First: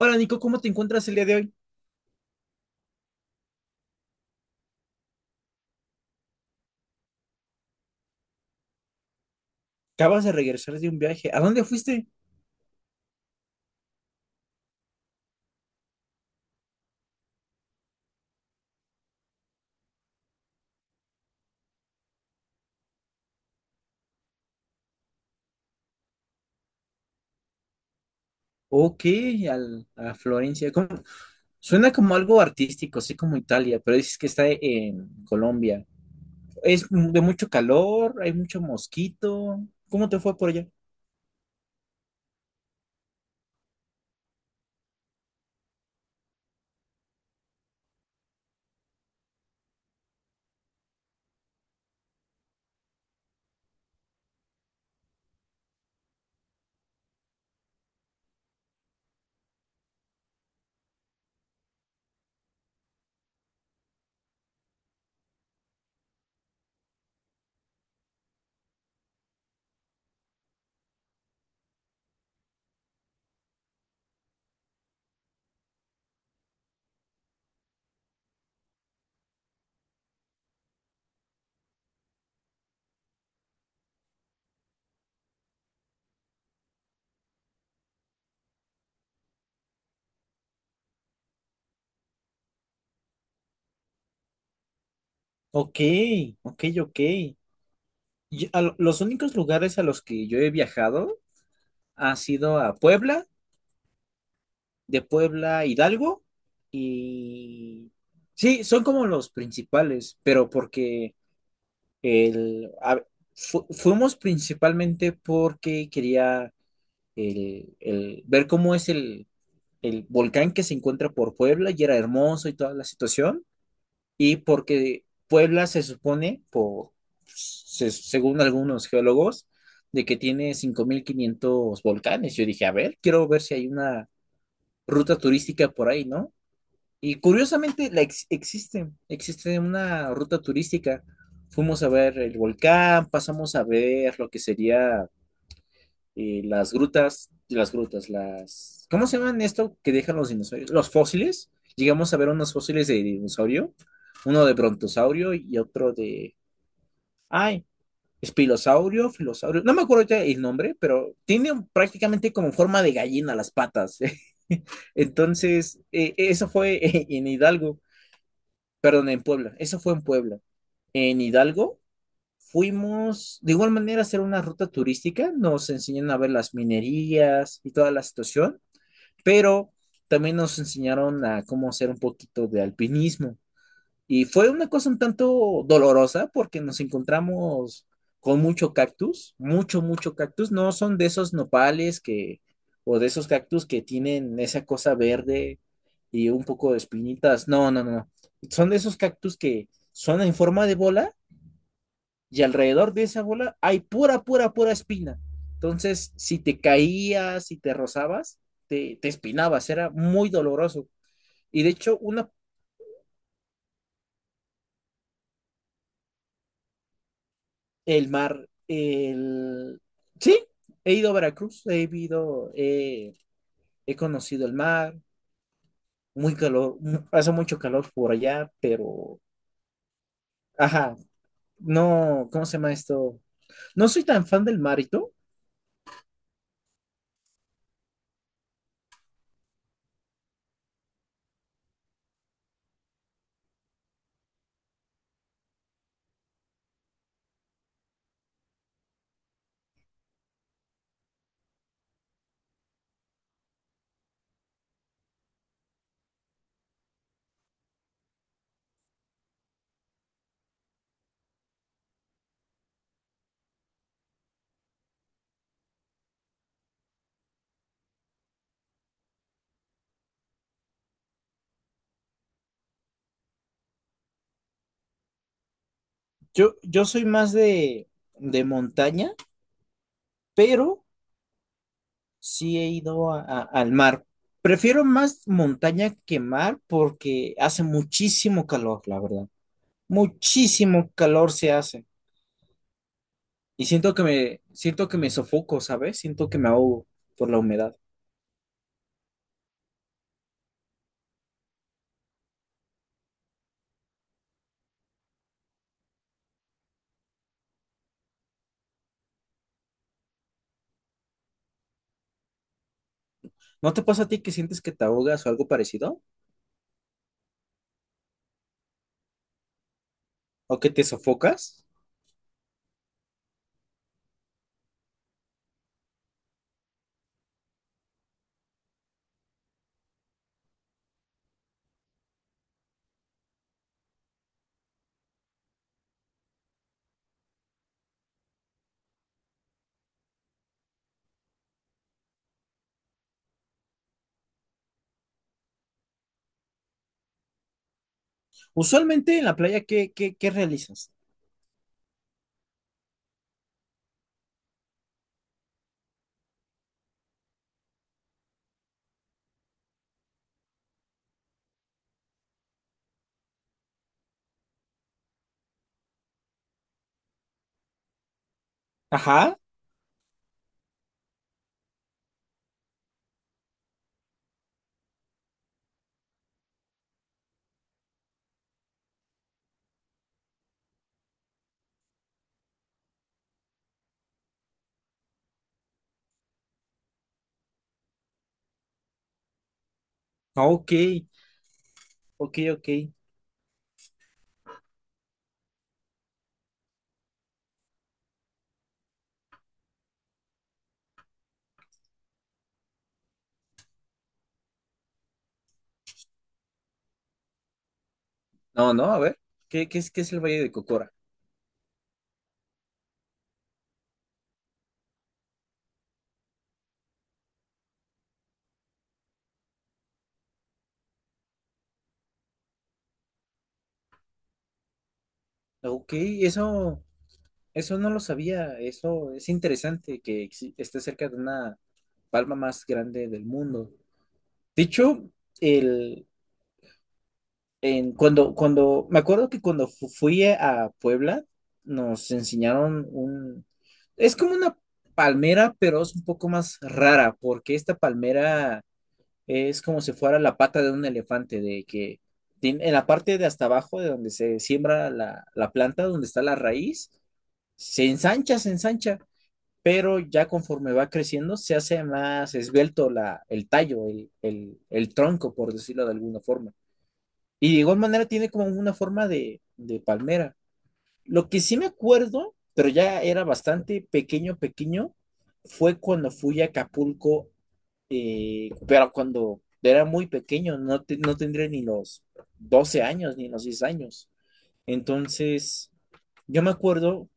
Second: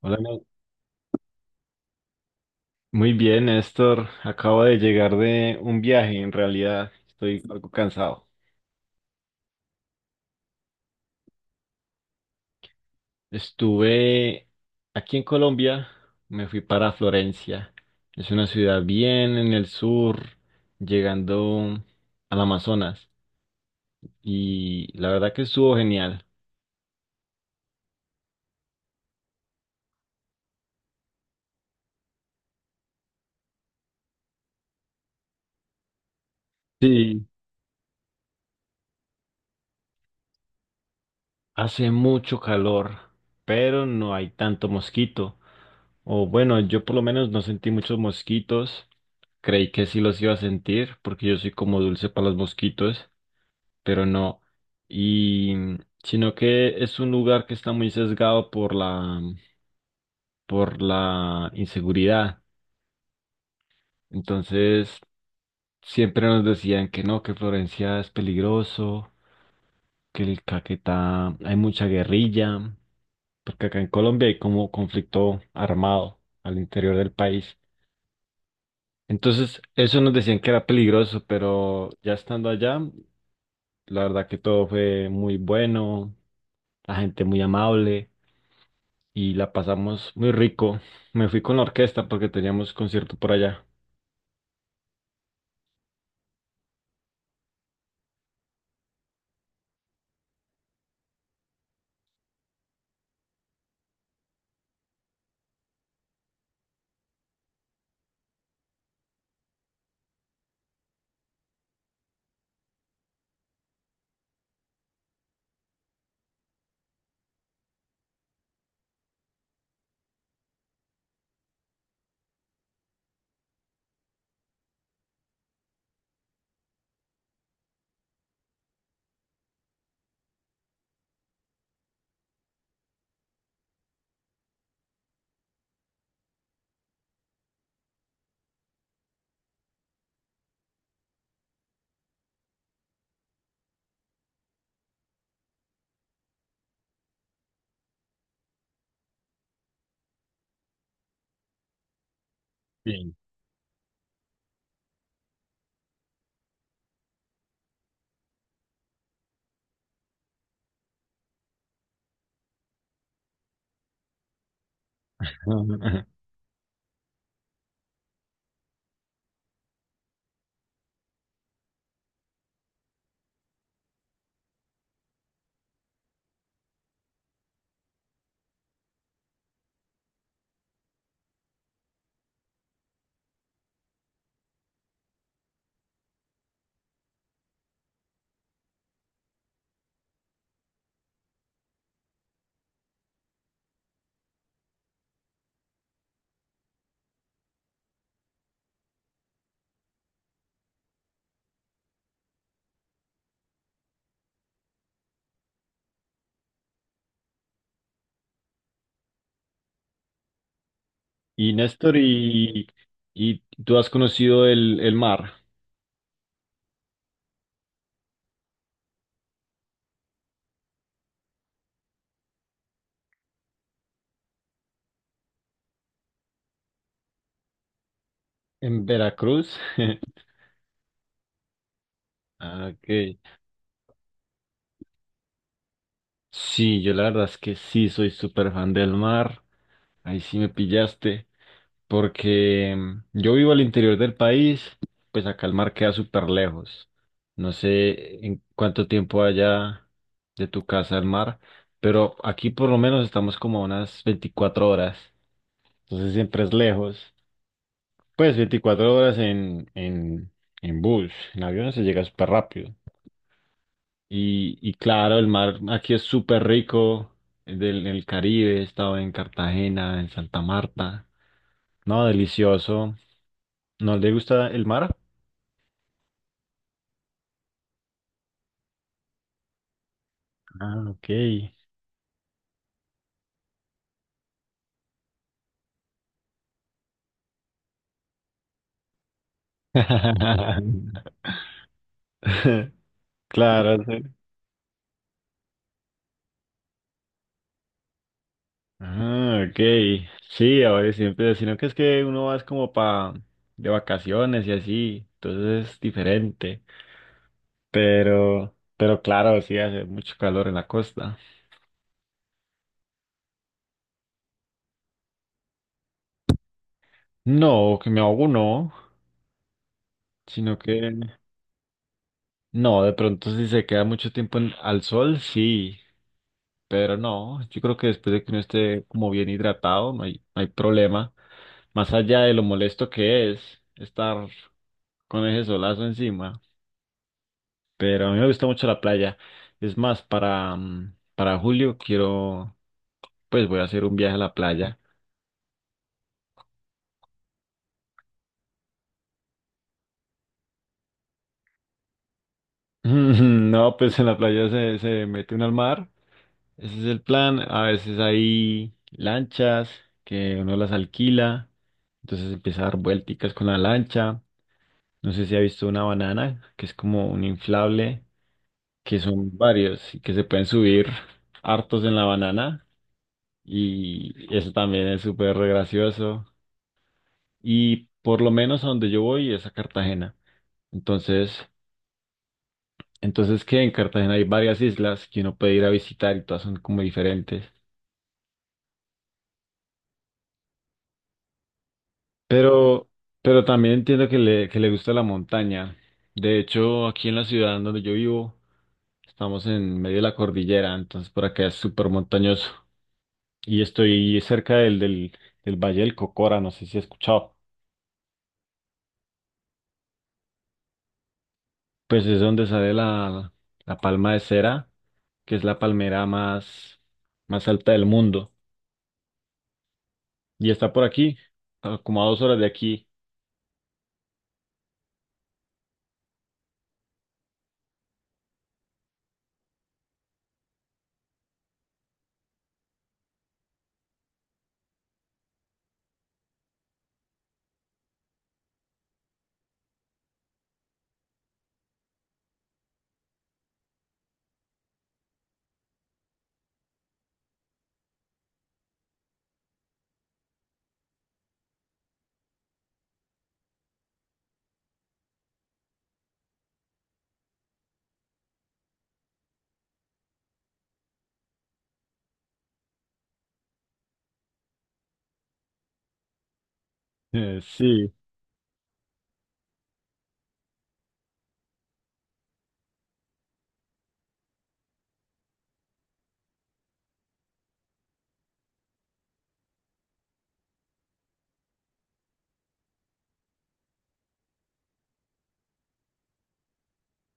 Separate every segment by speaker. Speaker 1: Hola,
Speaker 2: Nico,
Speaker 1: Ne-
Speaker 2: ¿cómo te encuentras el día de hoy?
Speaker 1: muy bien, Néstor. Acabo de llegar de un viaje, en realidad estoy algo cansado.
Speaker 2: Acabas de regresar de un viaje. ¿A dónde fuiste?
Speaker 1: Estuve aquí en Colombia, me fui para Florencia. Es una ciudad bien en el sur, llegando al Amazonas, y la verdad que estuvo genial.
Speaker 2: Ok, a Florencia. ¿Cómo? Suena como algo artístico, así como Italia, pero dices que está en Colombia. ¿Es de
Speaker 1: Sí.
Speaker 2: mucho calor? ¿Hay mucho mosquito? ¿Cómo te fue por allá?
Speaker 1: Hace mucho calor, pero no hay tanto mosquito. O bueno, yo por lo menos no sentí muchos mosquitos. Creí que sí los iba a sentir, porque yo soy como dulce para los mosquitos, pero no. Y sino que es un lugar que está muy sesgado por la por la inseguridad. Entonces, siempre nos decían que no, que Florencia es peligroso, que el Caquetá hay mucha guerrilla, porque acá en Colombia hay como conflicto armado al interior del país. Entonces, eso nos decían que era peligroso, pero ya estando allá, la verdad que todo fue muy bueno, la gente muy amable y la pasamos muy rico. Me fui con la orquesta porque teníamos concierto por allá.
Speaker 2: Ok, ok, ok. Los únicos lugares a los que yo he viajado ha sido a Puebla, de Puebla a Hidalgo y... Sí, son como los principales, pero porque... El, a- fuimos principalmente porque quería ver cómo es el volcán que se encuentra por Puebla y era hermoso y toda la situación. Y porque Puebla se supone, según algunos geólogos, de que tiene 5.500 volcanes. Yo dije, a ver, quiero ver si hay una ruta turística por ahí, ¿no? Y curiosamente existe una ruta turística. Fuimos a ver el volcán, pasamos a ver lo que sería las grutas, ¿cómo se llaman esto que dejan los dinosaurios? Los fósiles. Llegamos a ver unos fósiles de
Speaker 1: Bien.
Speaker 2: dinosaurio, uno de brontosaurio y otro de, ay, espilosaurio, filosaurio. No me acuerdo ahorita el nombre, pero tiene prácticamente como forma de gallina las patas. Entonces, eso fue en Hidalgo. Perdón, en Puebla. Eso fue en Puebla. En Hidalgo fuimos de igual manera a hacer una ruta turística. Nos enseñaron a ver las minerías y toda la situación, pero también nos enseñaron a cómo hacer un poquito de alpinismo. Y fue una cosa un tanto dolorosa porque nos encontramos con mucho cactus, mucho, mucho cactus. No son de esos nopales que, o de esos cactus que tienen esa cosa verde y un poco de espinitas. No, no, no, no. Son de esos cactus que son en forma de bola y alrededor de esa bola hay pura, pura, pura espina. Entonces, si te caías, si te rozabas, te espinabas, era muy doloroso.
Speaker 1: Y
Speaker 2: Y de
Speaker 1: Néstor,
Speaker 2: hecho,
Speaker 1: y tú has conocido el mar
Speaker 2: el mar, sí, he ido a Veracruz, he ido, he conocido el mar, muy calor, hace mucho calor por allá,
Speaker 1: en
Speaker 2: pero,
Speaker 1: Veracruz?
Speaker 2: ajá, no, ¿cómo se
Speaker 1: Ah,
Speaker 2: llama
Speaker 1: ok.
Speaker 2: esto? No soy tan fan del marito.
Speaker 1: Sí, yo la verdad es que sí soy súper fan del mar. Ahí sí me pillaste. Porque yo vivo al interior del país, pues acá el mar queda súper lejos. No sé en cuánto tiempo haya de tu casa al mar, pero aquí por lo menos estamos como a unas 24 horas. Entonces siempre es lejos. Pues 24 horas en bus, en avión se llega súper rápido. Y claro, el mar aquí es súper rico, el del el Caribe, he estado en Cartagena, en Santa Marta. No, delicioso. ¿No le gusta el mar?
Speaker 2: Yo soy más de montaña,
Speaker 1: Ah,
Speaker 2: pero
Speaker 1: ok.
Speaker 2: sí he ido al mar. Prefiero más montaña que mar porque hace muchísimo calor, la verdad. Muchísimo calor se hace. Y
Speaker 1: Claro, sí.
Speaker 2: siento que me sofoco, ¿sabes? Siento que me ahogo por la humedad.
Speaker 1: Ah, ok. Sí, ahora siempre, sino que es que uno va es como pa de vacaciones y así, entonces es diferente. Pero claro, sí hace mucho calor en la costa.
Speaker 2: ¿No te pasa a ti que sientes que te ahogas o algo parecido?
Speaker 1: No, que me ahogo no, sino
Speaker 2: ¿O que
Speaker 1: que
Speaker 2: te sofocas?
Speaker 1: no, de pronto si se queda mucho tiempo en- al sol, sí, pero no, yo creo que después de que uno esté como bien hidratado, no hay, no hay problema. Más allá de lo molesto que es estar con ese solazo encima, pero a mí me gusta mucho la playa. Es más, para julio quiero, pues voy a hacer un viaje a la playa.
Speaker 2: Usualmente en la playa, ¿qué realizas?
Speaker 1: No, pues en la playa se mete uno al mar. Ese es el plan. A veces hay lanchas que uno las alquila, entonces empieza a dar vuelticas con la lancha. No sé si ha visto una banana, que es como un inflable, que son
Speaker 2: Ajá.
Speaker 1: varios y que se pueden subir hartos en la banana. Y eso también es súper re gracioso. Y por lo menos a donde yo voy es a Cartagena. Entonces, entonces que en Cartagena hay varias islas que uno puede ir a visitar y todas son como diferentes.
Speaker 2: Ah, ok, ok, ok.
Speaker 1: Pero, pero también entiendo que le gusta la montaña. De hecho, aquí en la ciudad en donde yo vivo, estamos en medio de la cordillera, entonces por acá es súper montañoso. Y estoy cerca del Valle del Cocora, no sé si has escuchado.
Speaker 2: No, no, a ver, ¿qué es el Valle de Cocora?
Speaker 1: Pues es donde sale la palma de cera, que es la palmera más, más alta del mundo. Y está por aquí, a- como a 2 horas de aquí.
Speaker 2: Ok, eso no lo sabía. Eso es interesante que esté cerca de una palma más grande del mundo. De hecho, el, en, cuando, cuando, me acuerdo que cuando fui a Puebla, nos enseñaron es como una palmera, pero es un poco más rara, porque esta palmera es como si fuera la pata de un elefante, de que en la parte de hasta abajo, de donde se siembra la planta, donde está la raíz se ensancha, pero ya conforme va creciendo se hace más esbelto el tallo, el tronco, por decirlo de alguna forma.
Speaker 1: Eh,
Speaker 2: Y de igual
Speaker 1: sí,
Speaker 2: manera tiene como una forma de palmera. Lo que sí me acuerdo, pero ya era bastante pequeño, pequeño, fue cuando fui a Acapulco, pero cuando era muy pequeño, no, no tendría ni los 12 años, ni los 10 años. Entonces, yo me acuerdo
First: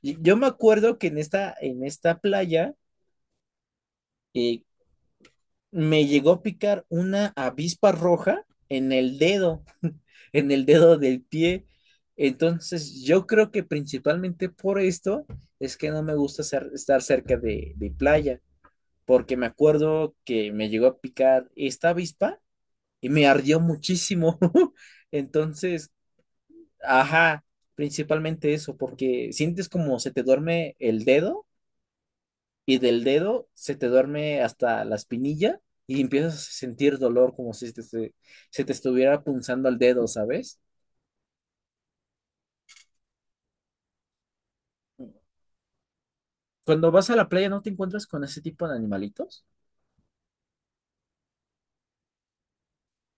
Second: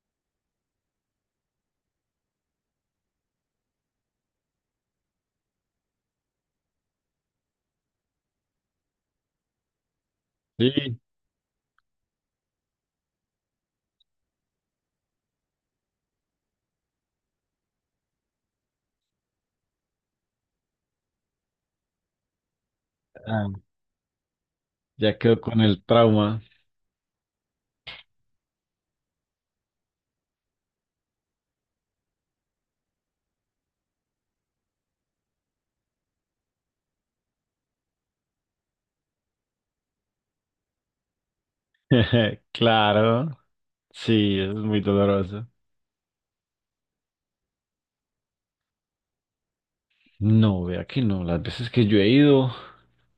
Speaker 2: Yo me acuerdo que en esta playa, eh, me llegó a picar una avispa roja en el dedo, en el
Speaker 1: sí,
Speaker 2: dedo del pie. Entonces, yo creo que principalmente por esto es que no me gusta estar cerca de playa, porque me acuerdo que me llegó a picar esta avispa y me
Speaker 1: ah,
Speaker 2: ardió muchísimo.
Speaker 1: ya quedó con el
Speaker 2: Entonces,
Speaker 1: trauma.
Speaker 2: ajá, principalmente eso, porque sientes como se te duerme el dedo y del dedo se te duerme hasta la espinilla y empiezas a sentir dolor como si se, se te estuviera punzando el dedo, ¿sabes?
Speaker 1: Claro. Sí, eso es muy doloroso.
Speaker 2: Cuando vas a la playa no te encuentras con ese tipo de animalitos.
Speaker 1: No, vea que no. Las veces que yo he ido,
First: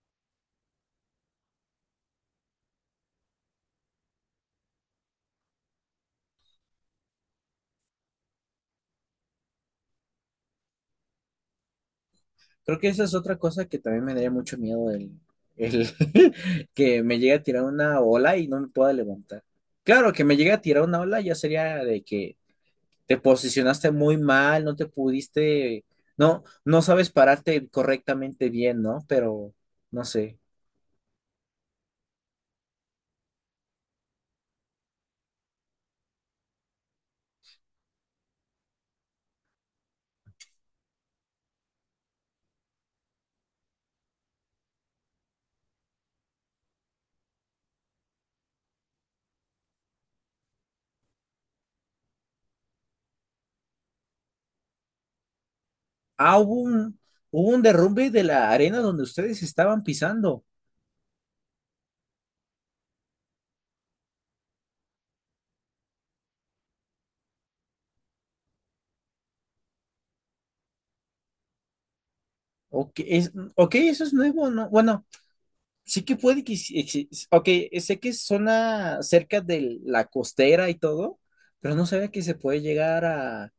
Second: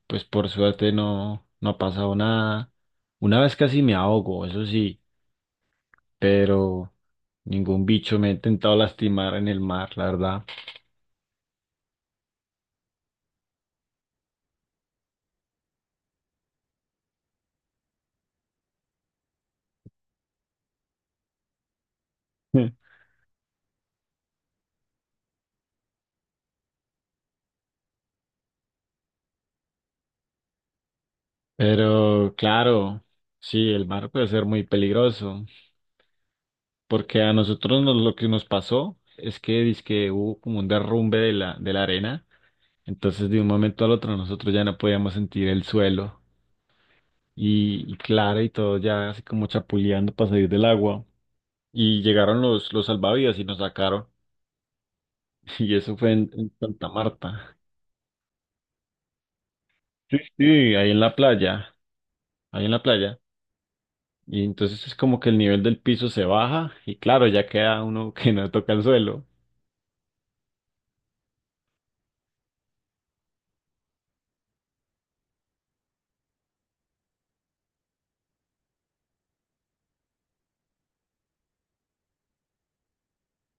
Speaker 1: pues por suerte no, no ha pasado nada. Una vez casi me ahogo, eso sí, pero ningún bicho me ha intentado lastimar en el mar, la verdad.
Speaker 2: Creo que esa es otra cosa que también me daría mucho miedo el que me llegue a tirar una ola y no me pueda levantar. Claro, que me llegue a tirar una ola ya sería de que te posicionaste muy mal, no te pudiste, no, no sabes pararte correctamente bien, ¿no? Pero no sé.
Speaker 1: Pero claro, sí, el mar puede ser muy peligroso, porque a nosotros nos- lo que nos pasó es que dizque hubo como un derrumbe de la arena, entonces de un momento al otro nosotros ya no podíamos sentir el suelo. Y, y Clara y todo ya así como chapuleando para salir del agua. Y llegaron los salvavidas y nos sacaron. Y eso fue en,
Speaker 2: Ah,
Speaker 1: en Santa
Speaker 2: hubo
Speaker 1: Marta.
Speaker 2: un derrumbe de la arena donde ustedes estaban
Speaker 1: Sí,
Speaker 2: pisando.
Speaker 1: sí, ahí en la playa, ahí en la playa. Y entonces es como que el nivel del piso se baja y claro, ya queda uno que no toca el suelo.
Speaker 2: Ok, ok, eso es nuevo, ¿no? Bueno, sí que puede que... sí exi- ok, sé que es zona cerca de la costera y todo, pero no sabía que se puede llegar a,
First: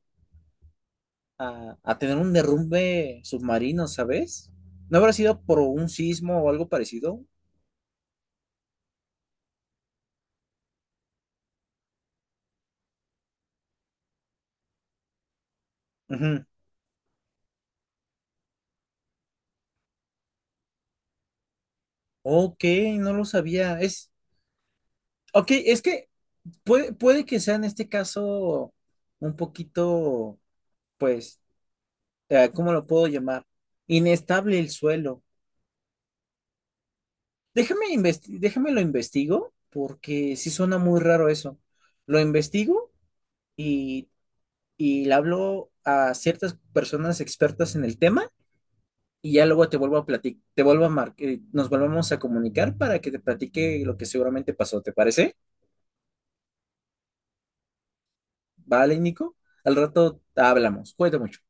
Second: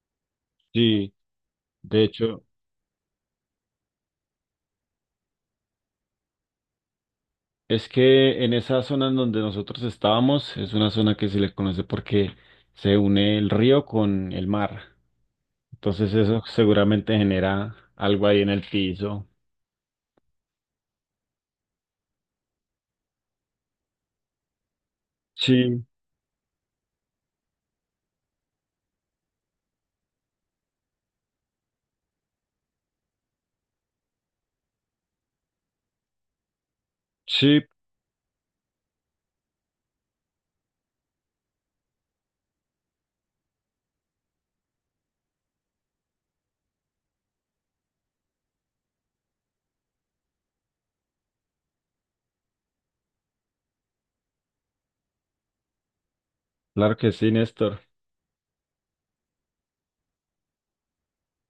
Speaker 1: Sí,
Speaker 2: a, a
Speaker 1: de
Speaker 2: tener un
Speaker 1: hecho,
Speaker 2: derrumbe submarino, ¿sabes? ¿No habrá sido por un sismo o algo parecido?
Speaker 1: es que en esa zona en donde nosotros estábamos es una zona que se le conoce porque se une el río con el mar. Entonces eso
Speaker 2: Ujú.
Speaker 1: seguramente genera algo ahí en el piso.
Speaker 2: Ok, no lo sabía. Ok, es
Speaker 1: Sí,
Speaker 2: que puede que sea en este caso un poquito, pues sea, ¿cómo lo puedo llamar? Inestable el suelo.
Speaker 1: sí,
Speaker 2: Déjame lo investigo, porque sí suena muy raro eso. Lo investigo y, y le hablo a ciertas personas expertas en el tema y ya luego te vuelvo a platicar, te vuelvo a mar- nos volvemos a comunicar para que te platique lo que seguramente pasó. ¿Te parece?
Speaker 1: claro que sí, Néstor.
Speaker 2: Vale, Nico. Al rato hablamos. Cuídate mucho.